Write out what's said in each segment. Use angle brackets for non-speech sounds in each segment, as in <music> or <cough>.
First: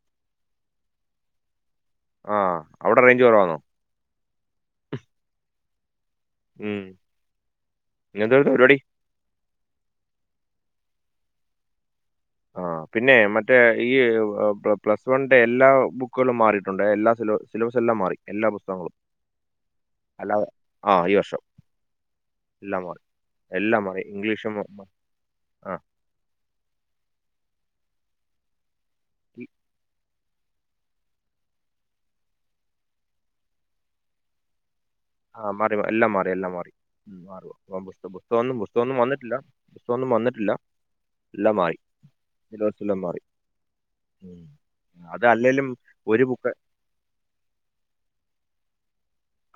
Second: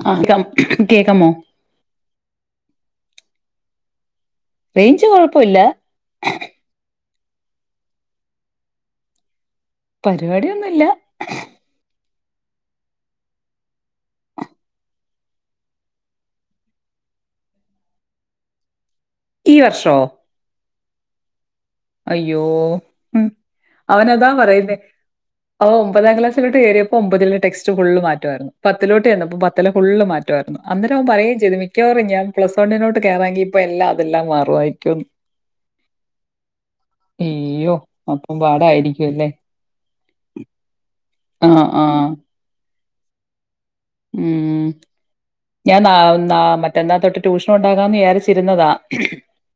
<unintelligible> കേക്കാമോ ആ അവിടെ റേഞ്ച് കൊറവാണോ റേഞ്ച് കൊഴപ്പില്ല ഉം <unintelligible> പരിപാടി പരിപാടിയൊന്നുല്ല ആ പിന്നെ മറ്റേ ഈ പ്ലസ് വൺന്റെ എല്ലാ ബുക്കുകളും മാറിയിട്ടുണ്ട് എല്ലാ സിലബസെല്ലാം മാറി എല്ലാ പുസ്തകങ്ങളും ഈ വർഷോ അല്ലാതെ ആ ഈ വർഷം അയ്യോ എല്ലാം മാറി. എല്ലാം മാറി. അവനതാ ഇംഗ്ലീഷും മ- പറയുന്നേ മ- ആ അവൻ ഒമ്പതാം ക്ലാസ്സിലോട്ട് കേറിയപ്പോ ഒമ്പതി ടെക്സ് <unintelligible> ഫുള്ള് മാറ്റായിരുന്നു പത്തിലലോട്ട് ചെന്നപ്പോൾ ഈ പത്തിലെ ഫുൾ മാറ്റം റ്റ അന്നേരം ഓൻ പറയും ചെയ്തു മിക്കാറ് ഞാൻ പ്ലസ് വണ്ണോട്ട് കയറാങ്ക ഇപ്പ എല്ലാം അതിലെല്ലാം മാറുആയിരിക്കുന്ന് ആ മാറി എല്ലാം മാറി എല്ലാം മാറി അയ്യോ അപ്പം പുസ്തകൊന്നും പുസ്തകൊന്നും പാടായിരിക്കും അല്ലേ വന്നിട്ടില്ല പുസ്തകമൊന്നും വന്നിട്ടില്ല ആ എല്ലാം മാറി ആ എല്ലാം മാറി ഉം അത് അല്ലേലും ഞാൻ ന ഒരു നാ ബുക്ക് മറ്റന്നാ തൊട്ട് ട്യൂഷൻ ഉണ്ടാകാന്ന് വിചാരിച്ചിരുന്നതാ <inaudible>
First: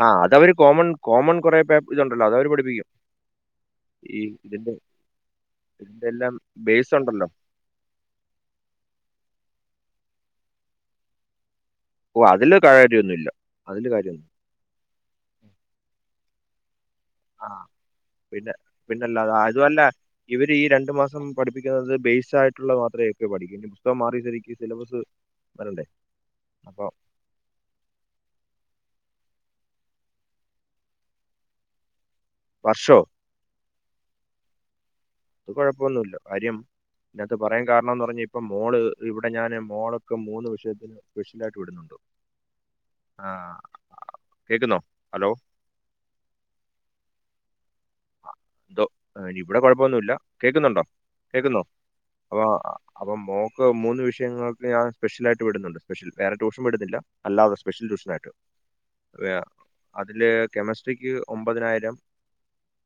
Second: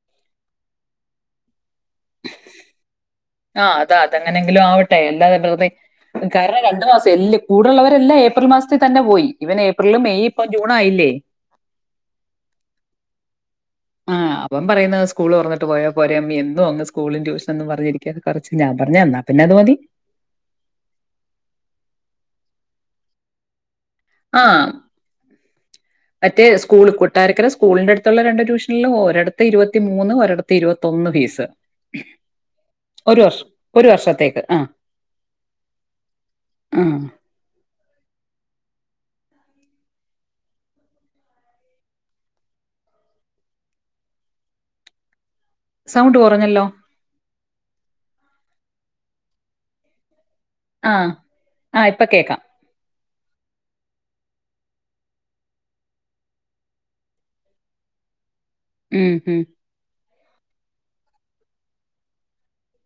ആ അതവര് കോമൺ കോമൺ കൊറെ പേ ഇതുണ്ടല്ലോ അതവര് പഠിപ്പിക്കും. ആ അതാ ഈ അതെങ്ങനെങ്കിലും ഇതിന്റെ ആവട്ടെ എല്ലാത വെറുതെ ഇതിന്റെ എല്ലാം കാരണം രണ്ടു ബേസ് ഉണ്ടല്ലോ. മാസംല്ല കൂടുള്ളവരെല്ലാം ഏപ്രിൽ മാസത്തിൽ തന്നെ പോയി ഇവൻ ഏപ്രിൽ മെയ് ഇപ്പ ജൂൺ ആയില്ലേ ഓ അതില് കാര്യമൊന്നുമില്ല അതില് ആ കാര്യമൊന്നും അവൻ പറയുന്ന സ്കൂള് റന്നിട്ട് പോയാ പോരമ്മ <inaudible> ആ പിന്നെ എന്നാ പിന്നല്ലാത പിന്നെ അത് മതി അതല്ല ഇവര് ഈ രണ്ടു മാസം പഠിപ്പിക്കുന്നത് ബേസ് ആയി മാത്രമ ഒക്കെ പഠിക്ക ആ മറ്റേ സ്കൂൾ അപ്പൊ കൊട്ടാരക്കര സ്കൂളിന്റെ അടുത്തുള്ള രണ്ടു ട്യൂഷനിലും ഓരോ ഇരുപത്തി മൂന്ന് ഒരിടത്ത് ഇരുപത്തൊന്ന് ഫീസ് വർഷോ ഒരു വർഷം ഒരു വർഷത്തേക്ക് ആ അത് കുഴപ്പൊന്നുമില്ല കാര്യം ആ ഇതിനകത്ത് പറയാൻ കാരണന്ന് പറഞ്ഞാ ഇപ്പ മോള് ഇവി ഞാൻ മോളൊക്കെ മൂന്ന് വിഷയത്തിന് സ്പെഷ്യലായിട്ട് വിടുന്നുണ്ട് ആ കേക്കുന്നോ ഹലോ സൗണ്ട് കുറഞ്ഞല്ലോ ആ ഇപ്പൊ ഇവിടെ കൊഴപ്പൊന്നുല്ല കേക്കുന്നുണ്ടോ ആ കേൾക്കുന്നോ ആ ഇപ്പൊ കേക്കാം വ അപ്പം മോക്ക് മൂന്ന് വിഷയങ്ങൾക്ക് ഞാൻ സ്പെഷ്യലായിട്ട് വിടുന്നുണ്ട് സ്പെഷ്യൽ വേറെ ട്യൂഷൻ വിടുന്നില്ല അല്ലാതെ സ്പെഷ്യൽ ട്യൂഷനായിട്ട് ഉം ഉം വേ- അതില് കെമിസ്ട്രിക്ക് ഒമ്പതിനായിരം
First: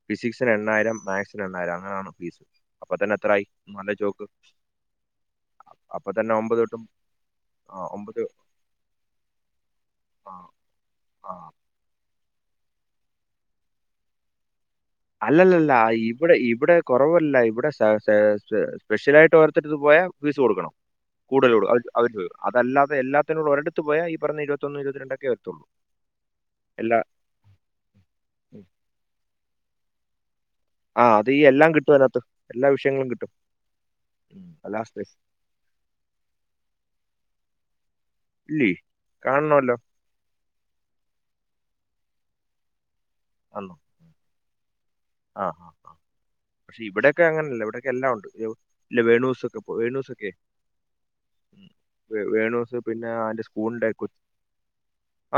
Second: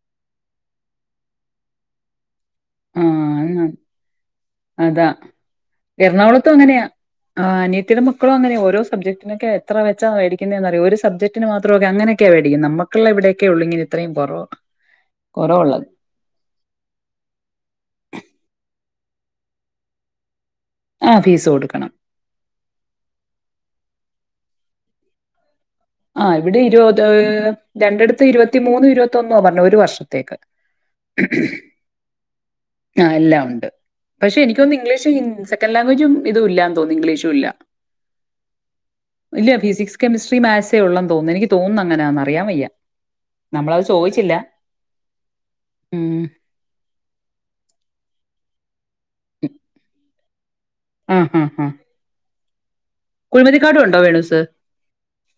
ഫിസിക്സിന് എണ്ണായിരം മാത്സിന് എണ്ണായിരം അങ്ങനെയാണ് ഫീസ് അപ്പൊ ആ തന്നെ എത്രയായി നല്ല ചോക്ക് അതാ അപ്പൊ തന്നെ എറണാകുളത്തും ഒമ്പത് തൊട്ടും അങ്ങനെയാ ആ അനിയത്തിയുടെ മക്കളും അങ്ങനെയ ഓരോ സബ്ജക്ടിനൊക്കെ എത്ര ച്ചാ ആ, വേടിക്ന്നേ അറിയോ ഒരു ആ. സബ്ജെക്ടിന് മാത്രോക്കെ അങ്ങനെ ക്കെ മേടിക്കും നമ്മക്കുള്ള ഇവിടെക്കെ ഉള്ളൂ ഇത്രയും കുറവ് അല്ലല്ലല്ല ഇവിടെ ഇവിടെ കുറവല്ല ഇവിടെ സ് <unintelligible> സ്പെഷ്യല ആയിട്ട് ഓർത്തിട്ട് പോയാൽ ഫീസ് കൊടുക്കണം ആഹ് ഫീസ് കൂടുതലുള്ളത് അവര് കൊടുക്കണം അവര് അതല്ലാതെ എല്ലാത്തിനോട് ഒര്ട് ത്ത് പോയാ ഈ പറഞ്ഞ ഇരുപത്തൊന്ന് ഇരുപ രണ്ടൊക്കെത്തുള്ളൂ ആ ഇവിടെ ഇരുപത് രണ്ടിടത്ത് ഇരുപത്തിമൂന്ന് ഇരുപത്തിന്നാ പറഞ്ഞെ ഒരു വർഷത്തേക്ക് ആ അത് ഹ് ഈ ഹ് എല്ലാം കിട്ടും അതിനകത്ത് എല്ലാ ആ വിഷയങ്ങളും കിട്ടും എല്ലാം ഉണ്ട് പക്ഷെ ഉം. എനിക്ക് അല്ല തോന്നുന്ന് സ്പെഷ്യൽ ഇംഗ്ലീഷും സെക്കൻ് ലാംങ്യേജും ഇും ഇല്ല ന്ന് തോന്നുന്നു ഇംഗ്ലീഷും ഇല്ല ഇല്ലേ ഇല്ല കാണണമല്ലോ ഫിസിക്സ് കെമിസ്ട്രി മാത്സ് തോന്ന എനിക്ക് തോന്നുന്നു അങ്ങനാന്ന് അറിയാൻവയ്യ അന്നോ നമ്മളത് ചോദിച്ചില്ല ആ ആ ഉം പക്ഷെ ഇവിടൊക്കെ അങ്ങനെയല്ല ഇവിടെ എല്ലാം ഉണ്ട് എവി ഇല്ല വേണൂസൊക്കെ വേണൂസൊക്കെ ആ ആ ആ ഉം. വേ- വേണൂസ് പിന്നെ അന്റെ സ്കൂളിന്റെ കൊ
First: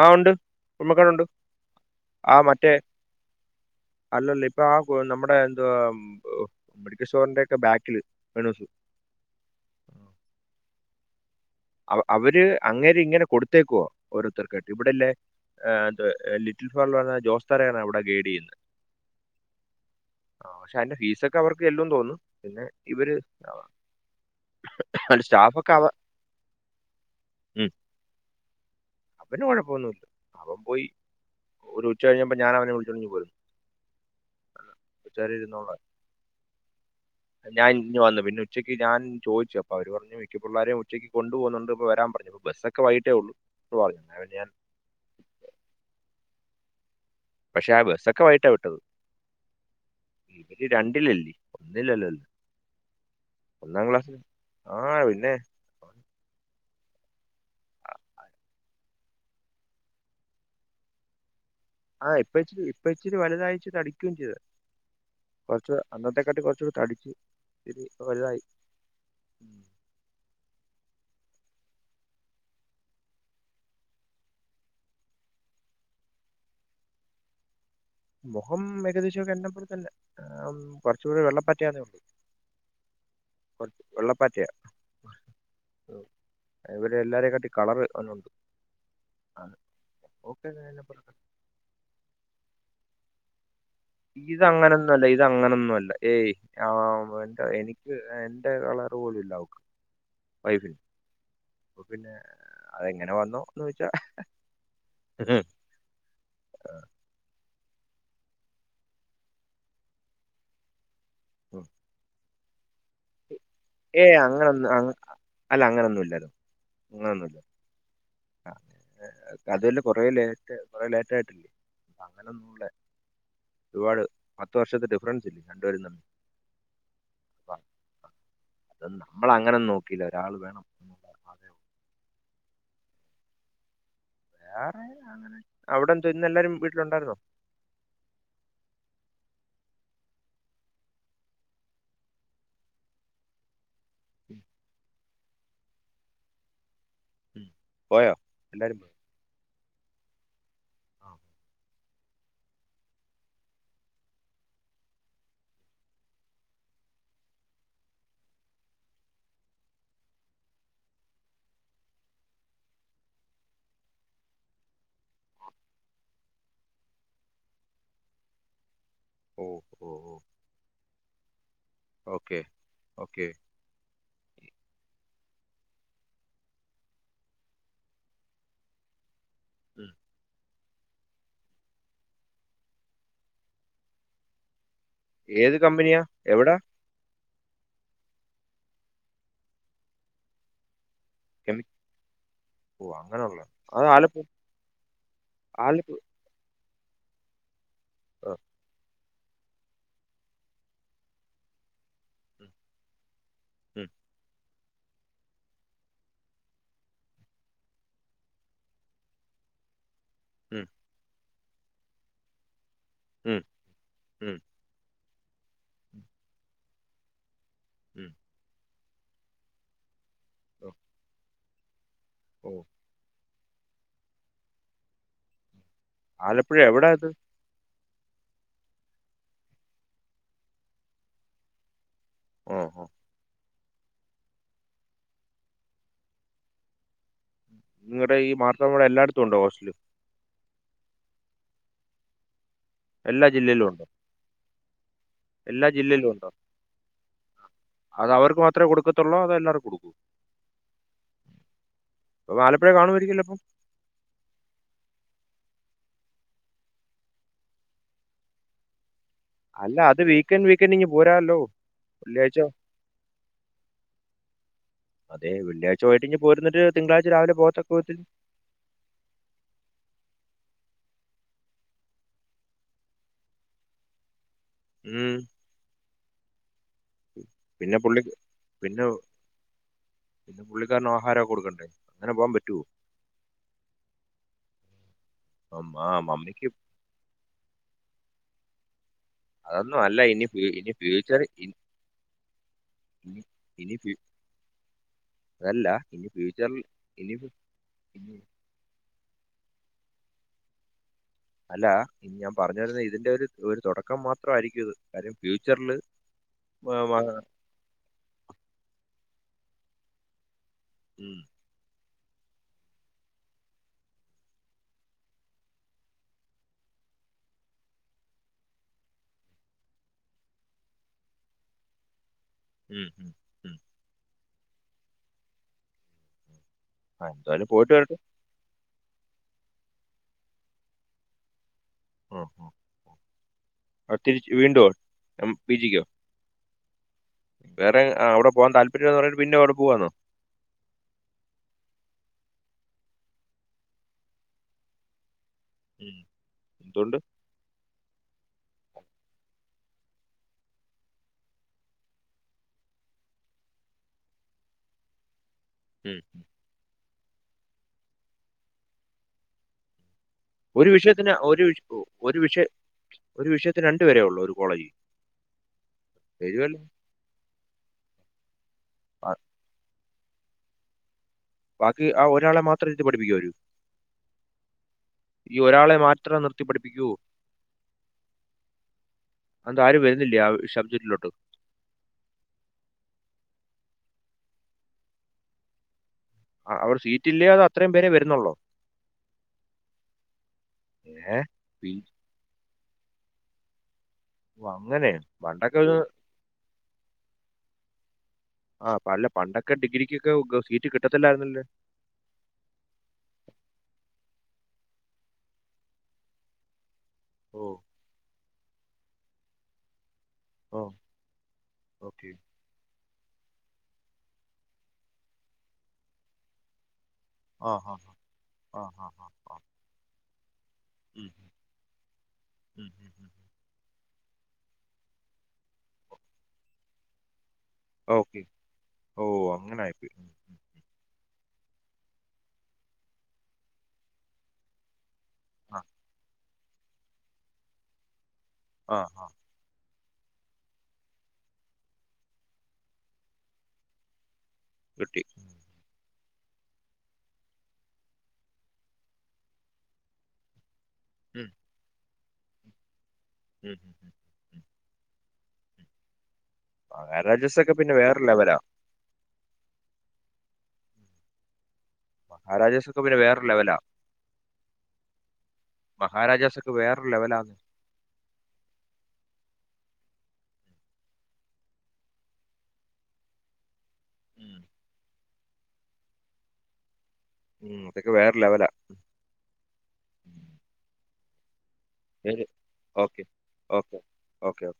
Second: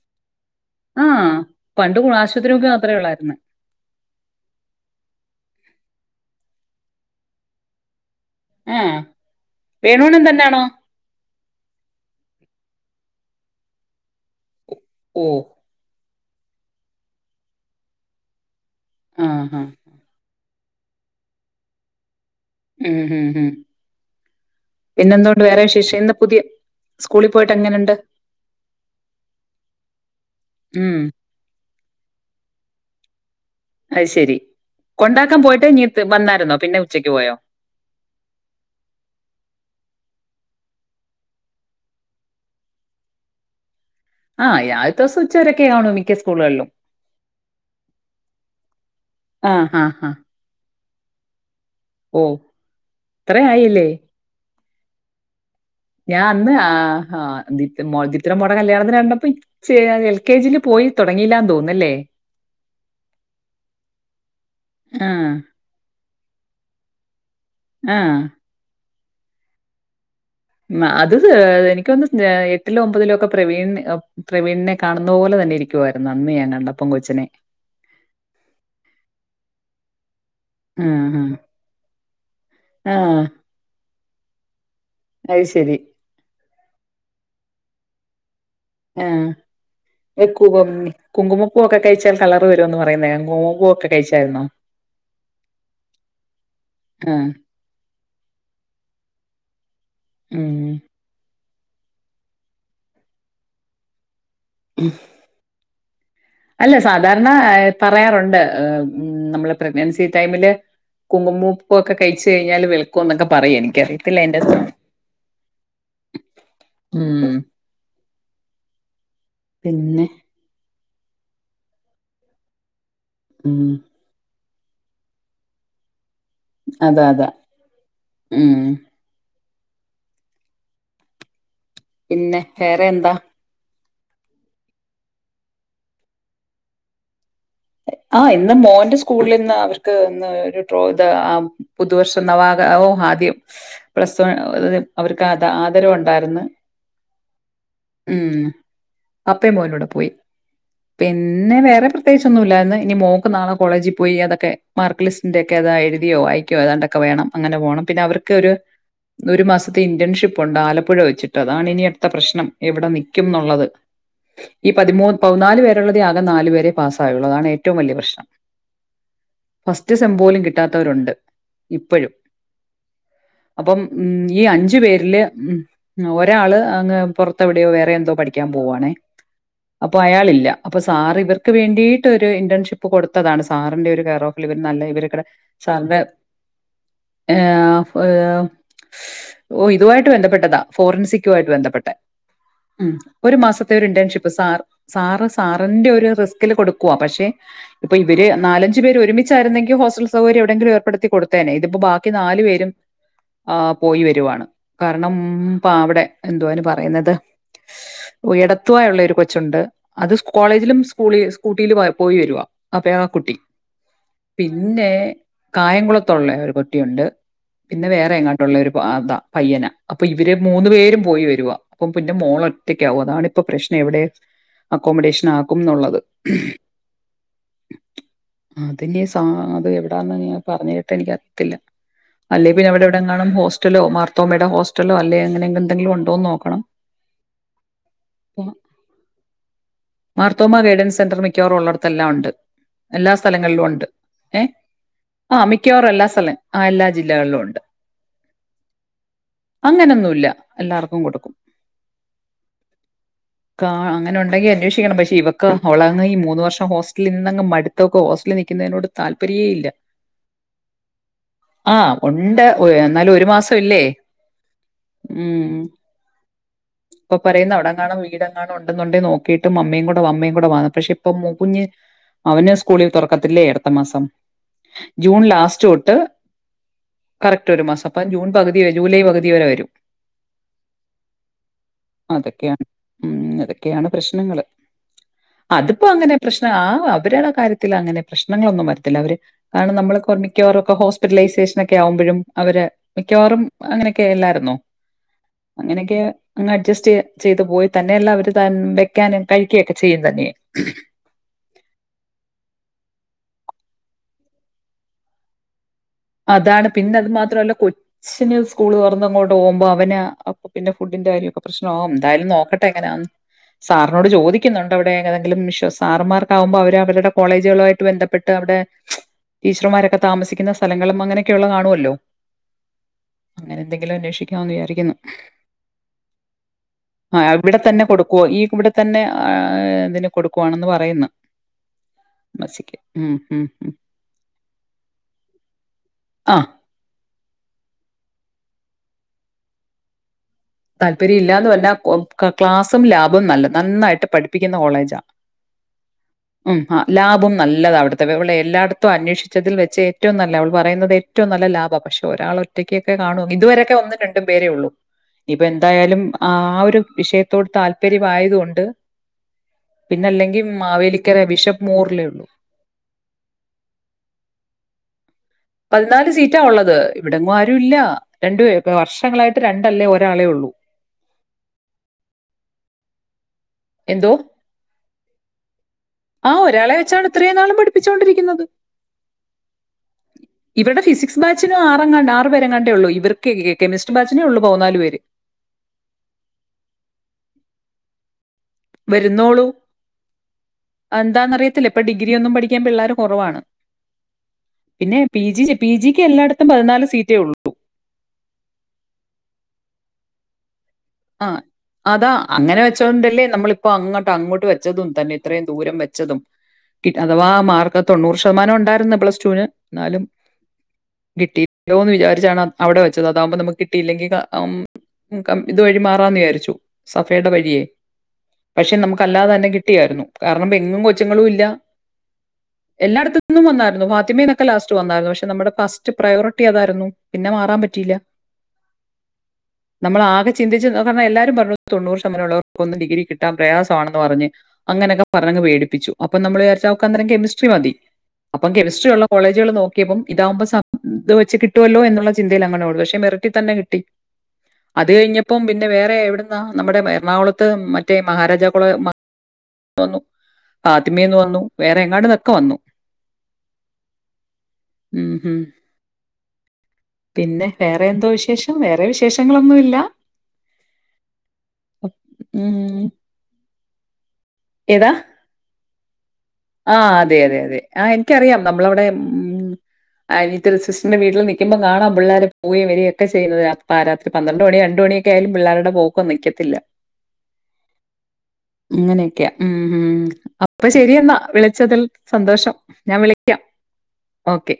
ആ ഉണ്ട് ഉമ്മക്കണ ഉണ്ട് ആഹ് പണ്ട് കു- ആ ആശുപത്രി മുക്ക് മറ്റേ മാത്രമേ ഉള്ളായിരുന്നു അല്ലല്ലോ <unintelligible> നമ്മുടെ എന്തുവാ ഏ മെഡിക്കൽ ഷോറിന്റെ ഒക്കെ ബാക്കില് ആ വേണുണെന്താണോ ഇത് ഇങ്ങന കൊടുത്തേക്കുവാ ഓരോരുത്തർ കേട്ട് ഇവിടെല്ലേ ഓ ആ <unintelligible> ലിറ്റിൽ ഫാർ പറഞ്ഞ ജോസ് താരാണ് അവിടെ ഗൈഡ് ചെയ്യുന്നത് ആ ആ ആ പക്ഷെ അന്റെ ഫീസൊക്കെ അവർക്ക് എല്ലും തോന്ന് ഉം ഉം ഉം പിന്നെ എന്തൊണ്ട് വേറെ സ്റ്റാഫൊക്കെ അവ വിശേഷം ഇന്ന് പുതിയ സ്കൂളില് പോയിട്ട് ഉം, എങ്ങനുണ്ട് അവന് കുഴപ്പൊന്നുമല്ല അവൻ പോയി ഉം ഒരു ഉച്ച കഴിഞ്ഞപ്പോ ഞാൻ അവനെ വിളിച്ചുകൊണ്ടിങ്ങ് പോന്നു അത് ശെരി കൊണ്ടാക്കാൻ പോയിട്ട് ഇരുന്നോളാൻ. ഇങ്ങ് വന്നായിരുന്നോ പിന്നെ ഉച്ചക്ക് പോ ഞാൻ ഇങ്ങ് വന്നു പിന്നെ ഉച്ചയ്ക്ക് ഞാൻ ചോദിച്ചു അപ്പോ അവര് പറഞ്ഞു പിള്ളാരെ ഉച്ചക്ക് കൊണ്ടു പോകുന്നുണ്ട് ഇപ്പോ വരാൻ പറഞ്ഞു ബസൊക്കെ വൈകിട്ടേ ഉള്ളൂ എന്ന് പറഞ്ഞു. അങ്ങനെ പിന്നെ ഞാൻ ആ ആദ്യത്തെ ദിവസം ഉച്ചരൊക്കെ കാണൂ മിക്ക സ്കൂളുകളിലും പക്ഷെ ആ ബസ്സൊക്കെ വൈകിട്ടാ വിട്ടത് ആ ഹാ ഹാ രണ്ടിലല്ലേ ഓ ഒന്നിലല്ലല്ലോ ഇത്ര ഒന്നാം ആയില്ലേ ക്ലാസ്സിൽ ആ പിന്നെ ഞാൻ അന്ന് ആ ആ ദിത്ര മോടേ കല്യാണത്തിന് കണ്ടപ്പോ ഇച്ചേ എൽ കെ ജിൽ പോയി തുടങ്ങിയില്ലാന്ന് തോന്നുന്നു ആ ഇപ്പ ഇച്ചിരി ഇപ്പ ഇച്ചിരി വലുതായി തടിക്കുകയും ചെയ്തു ആ കുറച്ചൂ അന്നത്തെക്കാട്ട് കുറച്ചൂടി തടിച്ചു ഇപ്പോ ആ വലുതായി ഉം ഉം. അത് ഏ എനിക്കൊന്ന് എട്ടിലോ ഒമ്പതിലോ ഒക്കെ പ്രവീൺ പ്രവീണിനെ കാണുന്ന പോലെ തന്നെ ഇരിക്കുവായിരുന്നു അന്ന് ഞാൻ കണ്ടപ്പം കൊച്ചിനെ മുഖം ഏകദേശം എന്നെപ്പോലെ തന്നെ കുറച്ചു ആഹാ. കൂടെ വെള്ളപ്പാറ്റ ആണെന്നേയുള്ളു ആ. വെള്ളപ്പാറ്റയാ അത് ശരി എല്ലാരേ കാട്ടി കളർ അവന് ഉണ്ട് ആ എ കു എന്നെ പോലെ കുങ്കുമപ്പൂക്കെ കഴിച്ചാൽ കളർ വരുമെന്ന് പറയുന്നേയാ <unintelligible> ഇതങ്ങനെയൊന്നും അല്ല ഇതങ്ങനൊന്നും അല്ല ഏയ് ആ എ എനിക്ക് എന്റെ കളർ പോലും ഇല്ല അവക്ക് ഉം വൈഫിന് അപ്പൊ പിന്നെ അതെങ്ങനെ വന്നോ ന്ന് ചോദിച്ചാ <unintelligible> അല്ല സാധാരണ എ പറയാറുണ്ട് ഏ നമ്മൾ പ്രഗ്നൻസി ടൈമില് കുങ്കുമ പൂവൊക്കെ കഴിച്ച് കഴിഞ്ഞാല് വെള് ഏ അങ്ങനൊന്നും അങ്ങ അ അല്ല അങ്ങനൊന്നൂല്ലാലോ ഉം. അങ്ങനൊന്നുല്ല അ അതൊല്ല പിന്നെ കൊറേ ലേറ്റ് കൊറേ ലേറ്റ <unintelligible> അങ്ങനെ ഒന്നൂടെ <unintelligible> പത്ത് വർഷത്തെ ഡിഫറൻസ് ഇല്ലേ രണ്ടുപേരും തമ്മിൽ അതാ അതാ ഉം അങ്ങനൊന്നും നോക്കിയില്ല ഒരാളു വേണം അതേ ഉള്ളൂ പിന്നെ വേറെന്താ വേറെ അങ്ങനെ അവിടെ എന്ത ഇന്ന് എല്ലാരും വീട്ടിലുണ്ടായിരുന്നോ ആഹ് ഇന്ന് മോന്റെ സ്കൂളിൽ ഇന്ന് അവർക്ക് ഇന്ന് ഒരു ഡ്രോ ഇത് ആ പുതുവർഷം നവാകോ ആദ്യം പ്ലസ് വൺ ഉം, <unintelligible> അവർക്ക് അത ആദരം ഉണ്ടാരുന്നു ഉം. പോയോ ഉം- എല്ലാരും പോയോ പപ്പേം മോനുടെ പോയി ആ, പിന്നെ വേറെ പ്ര ഒന്നൂല്ലാന്നെ ഇനി മോൾക്ക് നാളെ കോളേജി പോയി അതൊക്കെ മാർക്ക് ലിസ്റ്റിന്റെക്കെ അതാ എഴുതിയോ വായിക്കുകയോ ഏതാണ്ടൊക്കെ വേണം അങ്ങനെ പോണം. പിന്നെ അവർക്ക് ഒരു ഒരു മാസത്തെ ഇന്ടെൻ ഷിപ്പ് ഉണ്ട് ആലപ്പുഴ വെച്ചിട്ട് അതാണ് ഇനിത്ത പ്രശ്നം എവിടെ നിക്കും എന്നുള്ളത് ഈ പതിമൂന്ന് പതിനാല് പേരുള്ളതി ആകെ നാല് പേരെ പാസായി <unintelligible> താണ് ഏറ്റവും വലിയ പ്രശ്നം ഓ ഓ ഫസ്റ്റ് സെം ഓ പോലും കിട്ടാത്തവരുണ്ട് ഇപ്പഴും ഓക്കെ ഓക്കെ അപ്പം ഉ ഈ അഞ്ചു പേരില് ഉം ഒരാള് അങ്ങ് പുറത്ത് എവിടെയോ വേറെ എന്തോ പഠിക്കാൻ പോവാണേ അപ്പൊയാളില്ല അപ്പൊ സാറിവർക്ക് വേണ്ടി ട്ട് ഒരു ഇന്റേൺഷിപ്പ് കൊടുത്തതാണ് സാറിന്റെ ഒരു കെയർഓഫിൽ ഇവർ നല്ല ഇവരുടെ ഏത് കമ്പനിയാ എവിടാ <unintelligible> ഇതു വായിട്ട് ബന്ധപ്പെട്ടതാ ഫോറൻസിക്കുമായിയിട്ട് കെമി ബന്ധപ്പെട്ടേ ഉം ഓഹ് ഒരു അങ്ങനെയുള്ള. മാസത്തെ അത് ഒരു ആലപ്പു ഇന്റേൺഷിപ്പ് സാർ സാറ് സാറിന്റെ ആലപ്പു ഒരു റിസ്കിൽ കൊടുക്കു കുവാ പക്ഷെ ഇപ്പൊ ഇവര് ആഹ്. നാലഞ്ച് പേര് ഒരുമി ആരുന്നെങ്കിൽ ഹോസ്റ്റൽ സൗകര്യം ഏർപ്പെടുത്തി കൊടുത്തേനെ ഇതിപ്പോ ബാക്കി നാലു ഉം. പേരും ആ ഉം. പോയിവരുവാണ് കാരണം പ്പാ അവിടെ എന്തുവാതിന് പറയുന്നത് ഉയടത്തുവായുള്ള ഒരു കൊച്ചുണ്ട് അത് ഉം. സ്കോളേജിലും സ്കൂളി കൂടില് പോയ പോയി വരുവാ അപ്പൊയാ ആ കുട്ടി ഉം. പിന്നെ കായംകുളത്തുള്ള ഒരു കുട്ടിയുണ്ട് പിന്നെ ഉം. വേറെ എങ്ങട്ടോള്ളോരു അതാ പയ്യനാ അപ്പൊ ഇവര് മൂന്നു ഓഹ്. പേരും പോയി വരുവാ പ്പം പിന്റെ ഓഹ്. മോളൊറ്റക്കാവും അതാണ് പ്പൊ പ്രശ്നം എവിടെ അക്കോമഡേഷൻ ആക്കുംന്നുള്ളത് ആലപ്പുഴ എവിടാ ഇത് അത് സ അത് എവിടാന്ന് ഞാ പറഞ്ഞ കേട്ട് എനിക്കത്തില്ല അല്ലെ ഓഹ്. ഓഹ്. പിന്നെവിടെവിടെങ്ങാണും ഹോസ് സ്റ്റലോ മാർത്തോമയുടെ ഹോസ്റ്റലോ അല്ലെ എങ്ങനെെന്തങ്കിലും ഉണ്ടോന്ന് നോക്കണം നിങ്ങടെ ഈ മാർത്തമ്മവിടെ എല്ലായിടെത്തും ഉണ്ടോ ഹോസ്റ്റല് <unintelligible> സെന്ററ് മിക്കവാറും ഉള്ളടത്തെല്ലാം ഉണ്ട് എല്ലാ സ്ഥലങ്ങളിലും ജില്ലയിലും ഉണ്ടോ? ഉണ്ട് ഏ ആ മിക്കവാറും എല്ലാ ജില്ലയിലും ഉണ്ടോ? സ്ഥലം ആ എല്ലാ ജില്ലകളിലും ഉണ്ട് അത് അവർക്ക് മാത്രമേ കൊടുക്കത്തുള്ളോ? അതോ എല്ലാവർക്കും കൊടുക്കോ? അങ്ങനൊന്നുല്ല എല്ലാർക്കും കൊടുക്കും അപ്പൊ ആലപ്പുഴ കാണുമായിരിക്കുമല്ലോ അപ്പം? കാ അങ്ങനെ ഉണ്ടെങ്കി അന്വേഷിക്കണം പക്ഷെ ഇ അവളാന്നെങ്കി മൂന്ന് വർഷം ഹോസ്റ്റലിൽ നിന്നങ്ങ് മട്ത്തവക്ക് ഹോസ്‌റ്റ്‌ലി നിക്ക്ന്നയ്നോട് താല്പര്യേ ഇല്ല അല്ല അത് വീക്കെൻഡ് വീക്കെൻഡ് ഇങ്ങ് പോരാല്ലോ. ആ വെള്ളിയാഴ്ച ഒണ്ട് എന്നാലും ഒരു മാസംല്ലേ അതെ ഉം വെള്ളിയാഴ്ച വൈകിട്ട് ഇങ്ങ് പോരുന്നിട്ട് തിങ്കളാഴ്ച ഇപ്പൊ രാവിലെ പറയുന്ന പോകത്തക്ക അവിടെങ്കാണോ വിധത്തിൽ വീടെങ്കാണോ ഉണ്ടെന്നുണ്ടെ നോക്കിട്ടും മമ്മിയും കൂടെ മമ്മയും പക്ഷെ ഇപ്പൊ മോ കുഞ്ഞ് അവന് സ്കൂളിൽ തുറക്കത്തില്ലേ അടുത്ത മാസം ജൂൺ ലാസ്റ്റ് തൊട്ട് കറക്റ്റ് ഒരു പിന്നെ മാസം അപ്പൊ പുള്ളിക്ക് ജൂൺ പകുതി പിന്നെ ജൂലൈ പകുതി വരെ വരും പിന്നെ പുള്ളിക്കാരന് ആഹാരമൊക്കെ കൊടുക്കണ്ടേ? അങ്ങനെ പോകാൻ പറ്റോ? അതൊക്കെയാണ് ഉം അതൊക്കെയാണ് പ്രശ്നങ്ങള് അം അതിപ്പോ ആഹ് അങ്ങനെ മമ്മിക്ക് പ്രശ്നം ആ അവരുടെ കാര്യത്തിലങ്ങനെ പ്രശ്ന നിങ്ങളൊന്നും മ ത്തില്ല അവര് ആണ് അതൊന്നും നമ്മള് അല്ല ക്കൊ ഇനി ഫ്യൂ- ഇനി മിക്കവാറൊക്കെ ഫ്യൂച്ചർ ഇനി ഹോസ്പിറ്റലൈസേഷനെക്കെ ആവുമ്പഴും അവര് ഇനി മിക്കവാറും ഇനി ഫ്യൂ- അങ്ങനെയൊക്കെല്ലായ്രുന്നോ അതല്ല അങ്ങനെയൊക്കെ ഇനി അങ്ങ് ഫ്യൂച്ചറിൽ അഡ്ജസ്റ്റ് ചെയ് ഇനി ഫ്യൂ- ചെയ്തു പോയി തന്നെല്ലാം ഇനി അവര് ത വെക്കാനും കഴിക്കക്കെ ചെയ്യും തന്നെയ അല്ല ഇനി ഞാൻ പറഞ്ഞ് വരുന്നെ ഇതിന്റെ ഒര് ഒരു തുടക്കം മാത്രായിരിക്കുംത് കാര്യം ഫ്യൂച്ചർല് അതാണ് പിന്നെ അത് മാത്രല്ല കൊച്ചന് സ്കൂള് തുറന്നങ്ങോട്ട പോകുമ്പോ അവന് പിന്നെുഡിന്റെ കാര്യൊക്കെശ്നോം എന്തായാലും നോക്കട്ടെ എങ്ങനെയാ സാറിനോട് ചോദിക്കുന്നുണ്ട് അവിടെ ഏതെങ്കിലും സാർമാർക്ക ആകുമ്പോൾ അവര് അവരുടെ കോളേജുകളു ആയിട്ട് ബന്ധപ്പെട്ട് അവിടെ ടീച്ചർമാരൊക്കെ താമസിക്കുന്ന സ്ഥലങ്ങളും അങ്ങനെയൊക്കെയ ഉള്ള കാണുമല്ലോ ഉം ഉം ന്ന് വിചാരിക്കുന്നു ആ എന്തായാലും ഇവിടെ പോയിട്ട് തന്നെ വരട്ടെ കൊടുക്കുവോ ഈ ഇവിടെ തന്നെ ആ ഇതിന് കൊടുക്കുവാണെന്ന് പറയുന്നു ആ മസിക്ക് ഉം, ഉം, ഉം. അ തിരിച്ച് വീണ്ടോ ആ വേറെ ആവി പോവാൻ താല്പര്യം എന്ന് പറഞ്ഞട്ട് പിന്നെ അവിടെ പോവാന്നോ താല്പര്യം ഇല്ലാന്ന് പറഞ്ഞ ക്ലാസും ലാബും നല്ല നന്നായിട്ട് പഠിപ്പിക്കുന്ന കോളേജാണ് ഉം. ഉം ആ എന്തുകൊണ്ട് ലാഭം നല്ലത അവിടുത്തെ എല്ലായിടത്തും അന്വേഷിച്ചതിൽ വെച്ച് ഏറ്റവും നല്ല അവൾ പറയുന്നത് ഏറ്റവും നല്ല ലാഭം പക്ഷെ ഒരാൾ ഒറ്റക്കൊക്കെ കാണൂ ഇതുവരൊക്കെ ഒന്നും രണ്ടും പേരേ ഉള്ളൂ ഇനീപ്പൊ ഉം. എന്തായാലും ആ ആ ഒരു വിഷയത്തോട് താല്പര്യമായതോണ്ട് പിന്നെ അല്ലെങ്കിൽ ഒരു വിഷയത്തിന് മാവേലിക്കര ഒരു ബിഷപ്പ് വിഷ- മോറിലേ ഒരു ഉള്ളൂ. വിഷയ ഒരു വിഷയത്തിന് രണ്ടുപേരേ ഉള്ളൂ ഒരു കോളേജിൽ പതിനാല് സീറ്റാ ശരിയല്ലേ ഉള്ളത് ഇവിടെങ്ങും ആരു ഇല്ല രണ്ട് വർഷങ്ങളായിട്ട് രണ്ടല്ലേ ഒരാളെ ഉള്ളൂ ബാക്കി ആ ഒരാളെ മാത്രം ഇരുത്തി പഠിപ്പിക്കു അവര് എന്തോ ഈ ഒരാളെ മാത്രം ആ നിർത്തി ഒരാളെ പഠിപ്പിക്കുവോ വെച്ചാണ് ഇത്രേ നാളും പഠിപ്പിച്ചൊണ്ടിരിക്കുന്നത്. അത് ആരും വരുന്നില്ലേ ആ ഇവിടെ സബ്ജക്റ്റിലോട്ട് ഫിസിക്സ് ബാച്ചിനും ആറങ്ങാണ്ട് ആറുപേരെങ്ങാണ്ടേ ഉള്ളു ഇവർക്ക് കെമിസ്ട്രി ബാച്ചിനേ ഉള്ളൂ പൗന്നാല് പേര് ആ അവടെ സീറ്റല്ലേയൊ അതെ അത്രയും പേരെ വര വരുന്നോള്ളോ വരുന്നോളൂ ഏ അതെന്താന്നറിയത്തില്ല പി- ഇപ്പൊ ഡിഗ്രി ഒന്നും പഠിക്ക പഠിക്കാൻപിള്ളേർ കുറവാണ് ഓ, അങ്ങനെ പിന്നെ പി ജി പണ്ടൊക്കെ ഒരു- പിജിക്ക് എല്ലാട്ത്തും പതിനാല് സീറ്റേ ഉള്ളൂ ആ പ അല്ല പണ്ടൊക്കെ ഡിഗ്രിക്കൊക്കെ സീറ്റ് കിട്ട ആ അതാ അങ്ങനെ വെച്ചോണ്ടല്ലേ നമ്മളിപ്പോ അങ്ങട്ട് അങ്ങോട്ട് വെച്ചതും തന്നെ ഇത്രയും ദൂരം വെച്ചതും അഥവാ ഓ മാർക്ക് തൊണ്ണൂറ് ശ ശതമാനം ഉണ്ടാരുന്ന് പ്ലസ് ടൂന് എന്നാലും ഓ കിട്ടീല്ലോന്ന് ഓക്കെ വിചാരിച്ചാണ് അവിടെ വ താകുമ്പോ നമുക്ക് കിട്ടിയില്ലെങ്കിൽ ഇത് വഴി മാറാന്ന് വിചാരിച്ചു സഭയുടെ ആ വഴിയെ ആ ആ പക്ഷെ ആ നമുക്ക് ആ അല്ലാതെ ആ. തന്നെ കിട്ടിയായിരുന്നു കാരണം ഇപ്പ എങ്ങും ഉം, കൊച്ചങ്ങളും ഇല്ല ഉം, ഉം, ഉം. എല്ലായിടത്തിന്നും വന്നായിരുന്നു <unintelligible> ലാസ്റ്റ് വന്നാരുന്നു പക്ഷെ നമ്മുടെ ഫസ്റ്റ് പ്രയോറിറ്റി അതായിരുന്നു പിന്നെ മാ ഓക്കെ ഓഹ് അങ്ങനായിപ്പോയി അതാ പറഞ്ഞെ എല്ലാരും പറഞ്ഞു തൊണൂറ് ശമാനമുള്ളവർക്കൊന്നും ഡിഗി കിട്ടാൻ പ്രയാസമാണെന്ന് പറഞ്ഞ് അങ്ങനെക്കെ പറഞ്ഞങ്ങ് ആ പേടിപ്പിച്ചു അപ്പ നമ്മൾ വിചാരിച്ച് അവക്കന്നേരം അന്നേരം കെമിസ്ട്രി മതി അപ്പം ആ കെമിസ്ട്രിയുള്ള ആ കോളേജുകൾ നോക്കി ഇതാവുമ്പോ സ ഇത് വച്ചു വെച്ച് കിട്ടുമല്ലോ എന്നുള്ള ചിന്തയിൽ അങ്ങനെേ ഉള്ളൂ പക്ഷെ മെരിറ്റി തന്നെ കിട്ടി അത് കിട്ടി കഴിഞ്ഞപ്പം പിന്നെ വേറെ എവിടുന്നാ നമ്മുടെ എറണാകുളത്ത് മറ്റേ മഹാരാജാകോളേ ആദ്യമേന്നു വന്നു വേറെ എങ്ങാണ്ട് ക്കൊ വന്നു മ് മ് ഹും മഹാരാജാസ് പിന്നെ ഒക്കെ വേറെ വേറെന്തോ ലെവലാ വിശേഷം വേറെ വിശേ വിശേഷങ്ങളൊന്നുല്ല മഹാരാജാസൊക്കെ പിന്നെ വേറെ ലെവലാ ഏതാ മഹാരാജാസ് ഒക്കെ വേറെ ആഹ് അതെ ലെവലാന്ന് അതെ അതെ ആ എനിക്കറിയാം നമ്മളവിടെ മ് ആ അനീത്തീടെ സിസ്റ്ററിന്റെ വീട്ടിൽ നിക്കുമ്പോ കാണാം പിള്ളാരൊക്കെ പോയിവരികയും ഒക്കെ ചെയ്യുന്നത് പാരാത്രി ഉം, പന്ത്രണ്ട് മണി രണ്ട് മണി ഏലും പിള്ളാരുടെ പോക്ക് നിക്കത്തില്ല ഉം, അതൊക്കെ വേറെ ലെവലാ ഇങ്ങനെക്കെയേ ഉം ഉം അപ്പൊ ശരിയെന്നാ വിളി ച്ചതിൽ സന്തോഷം ഞാൻ ഓക്കെ വിളിക്കാം ഓക്കെ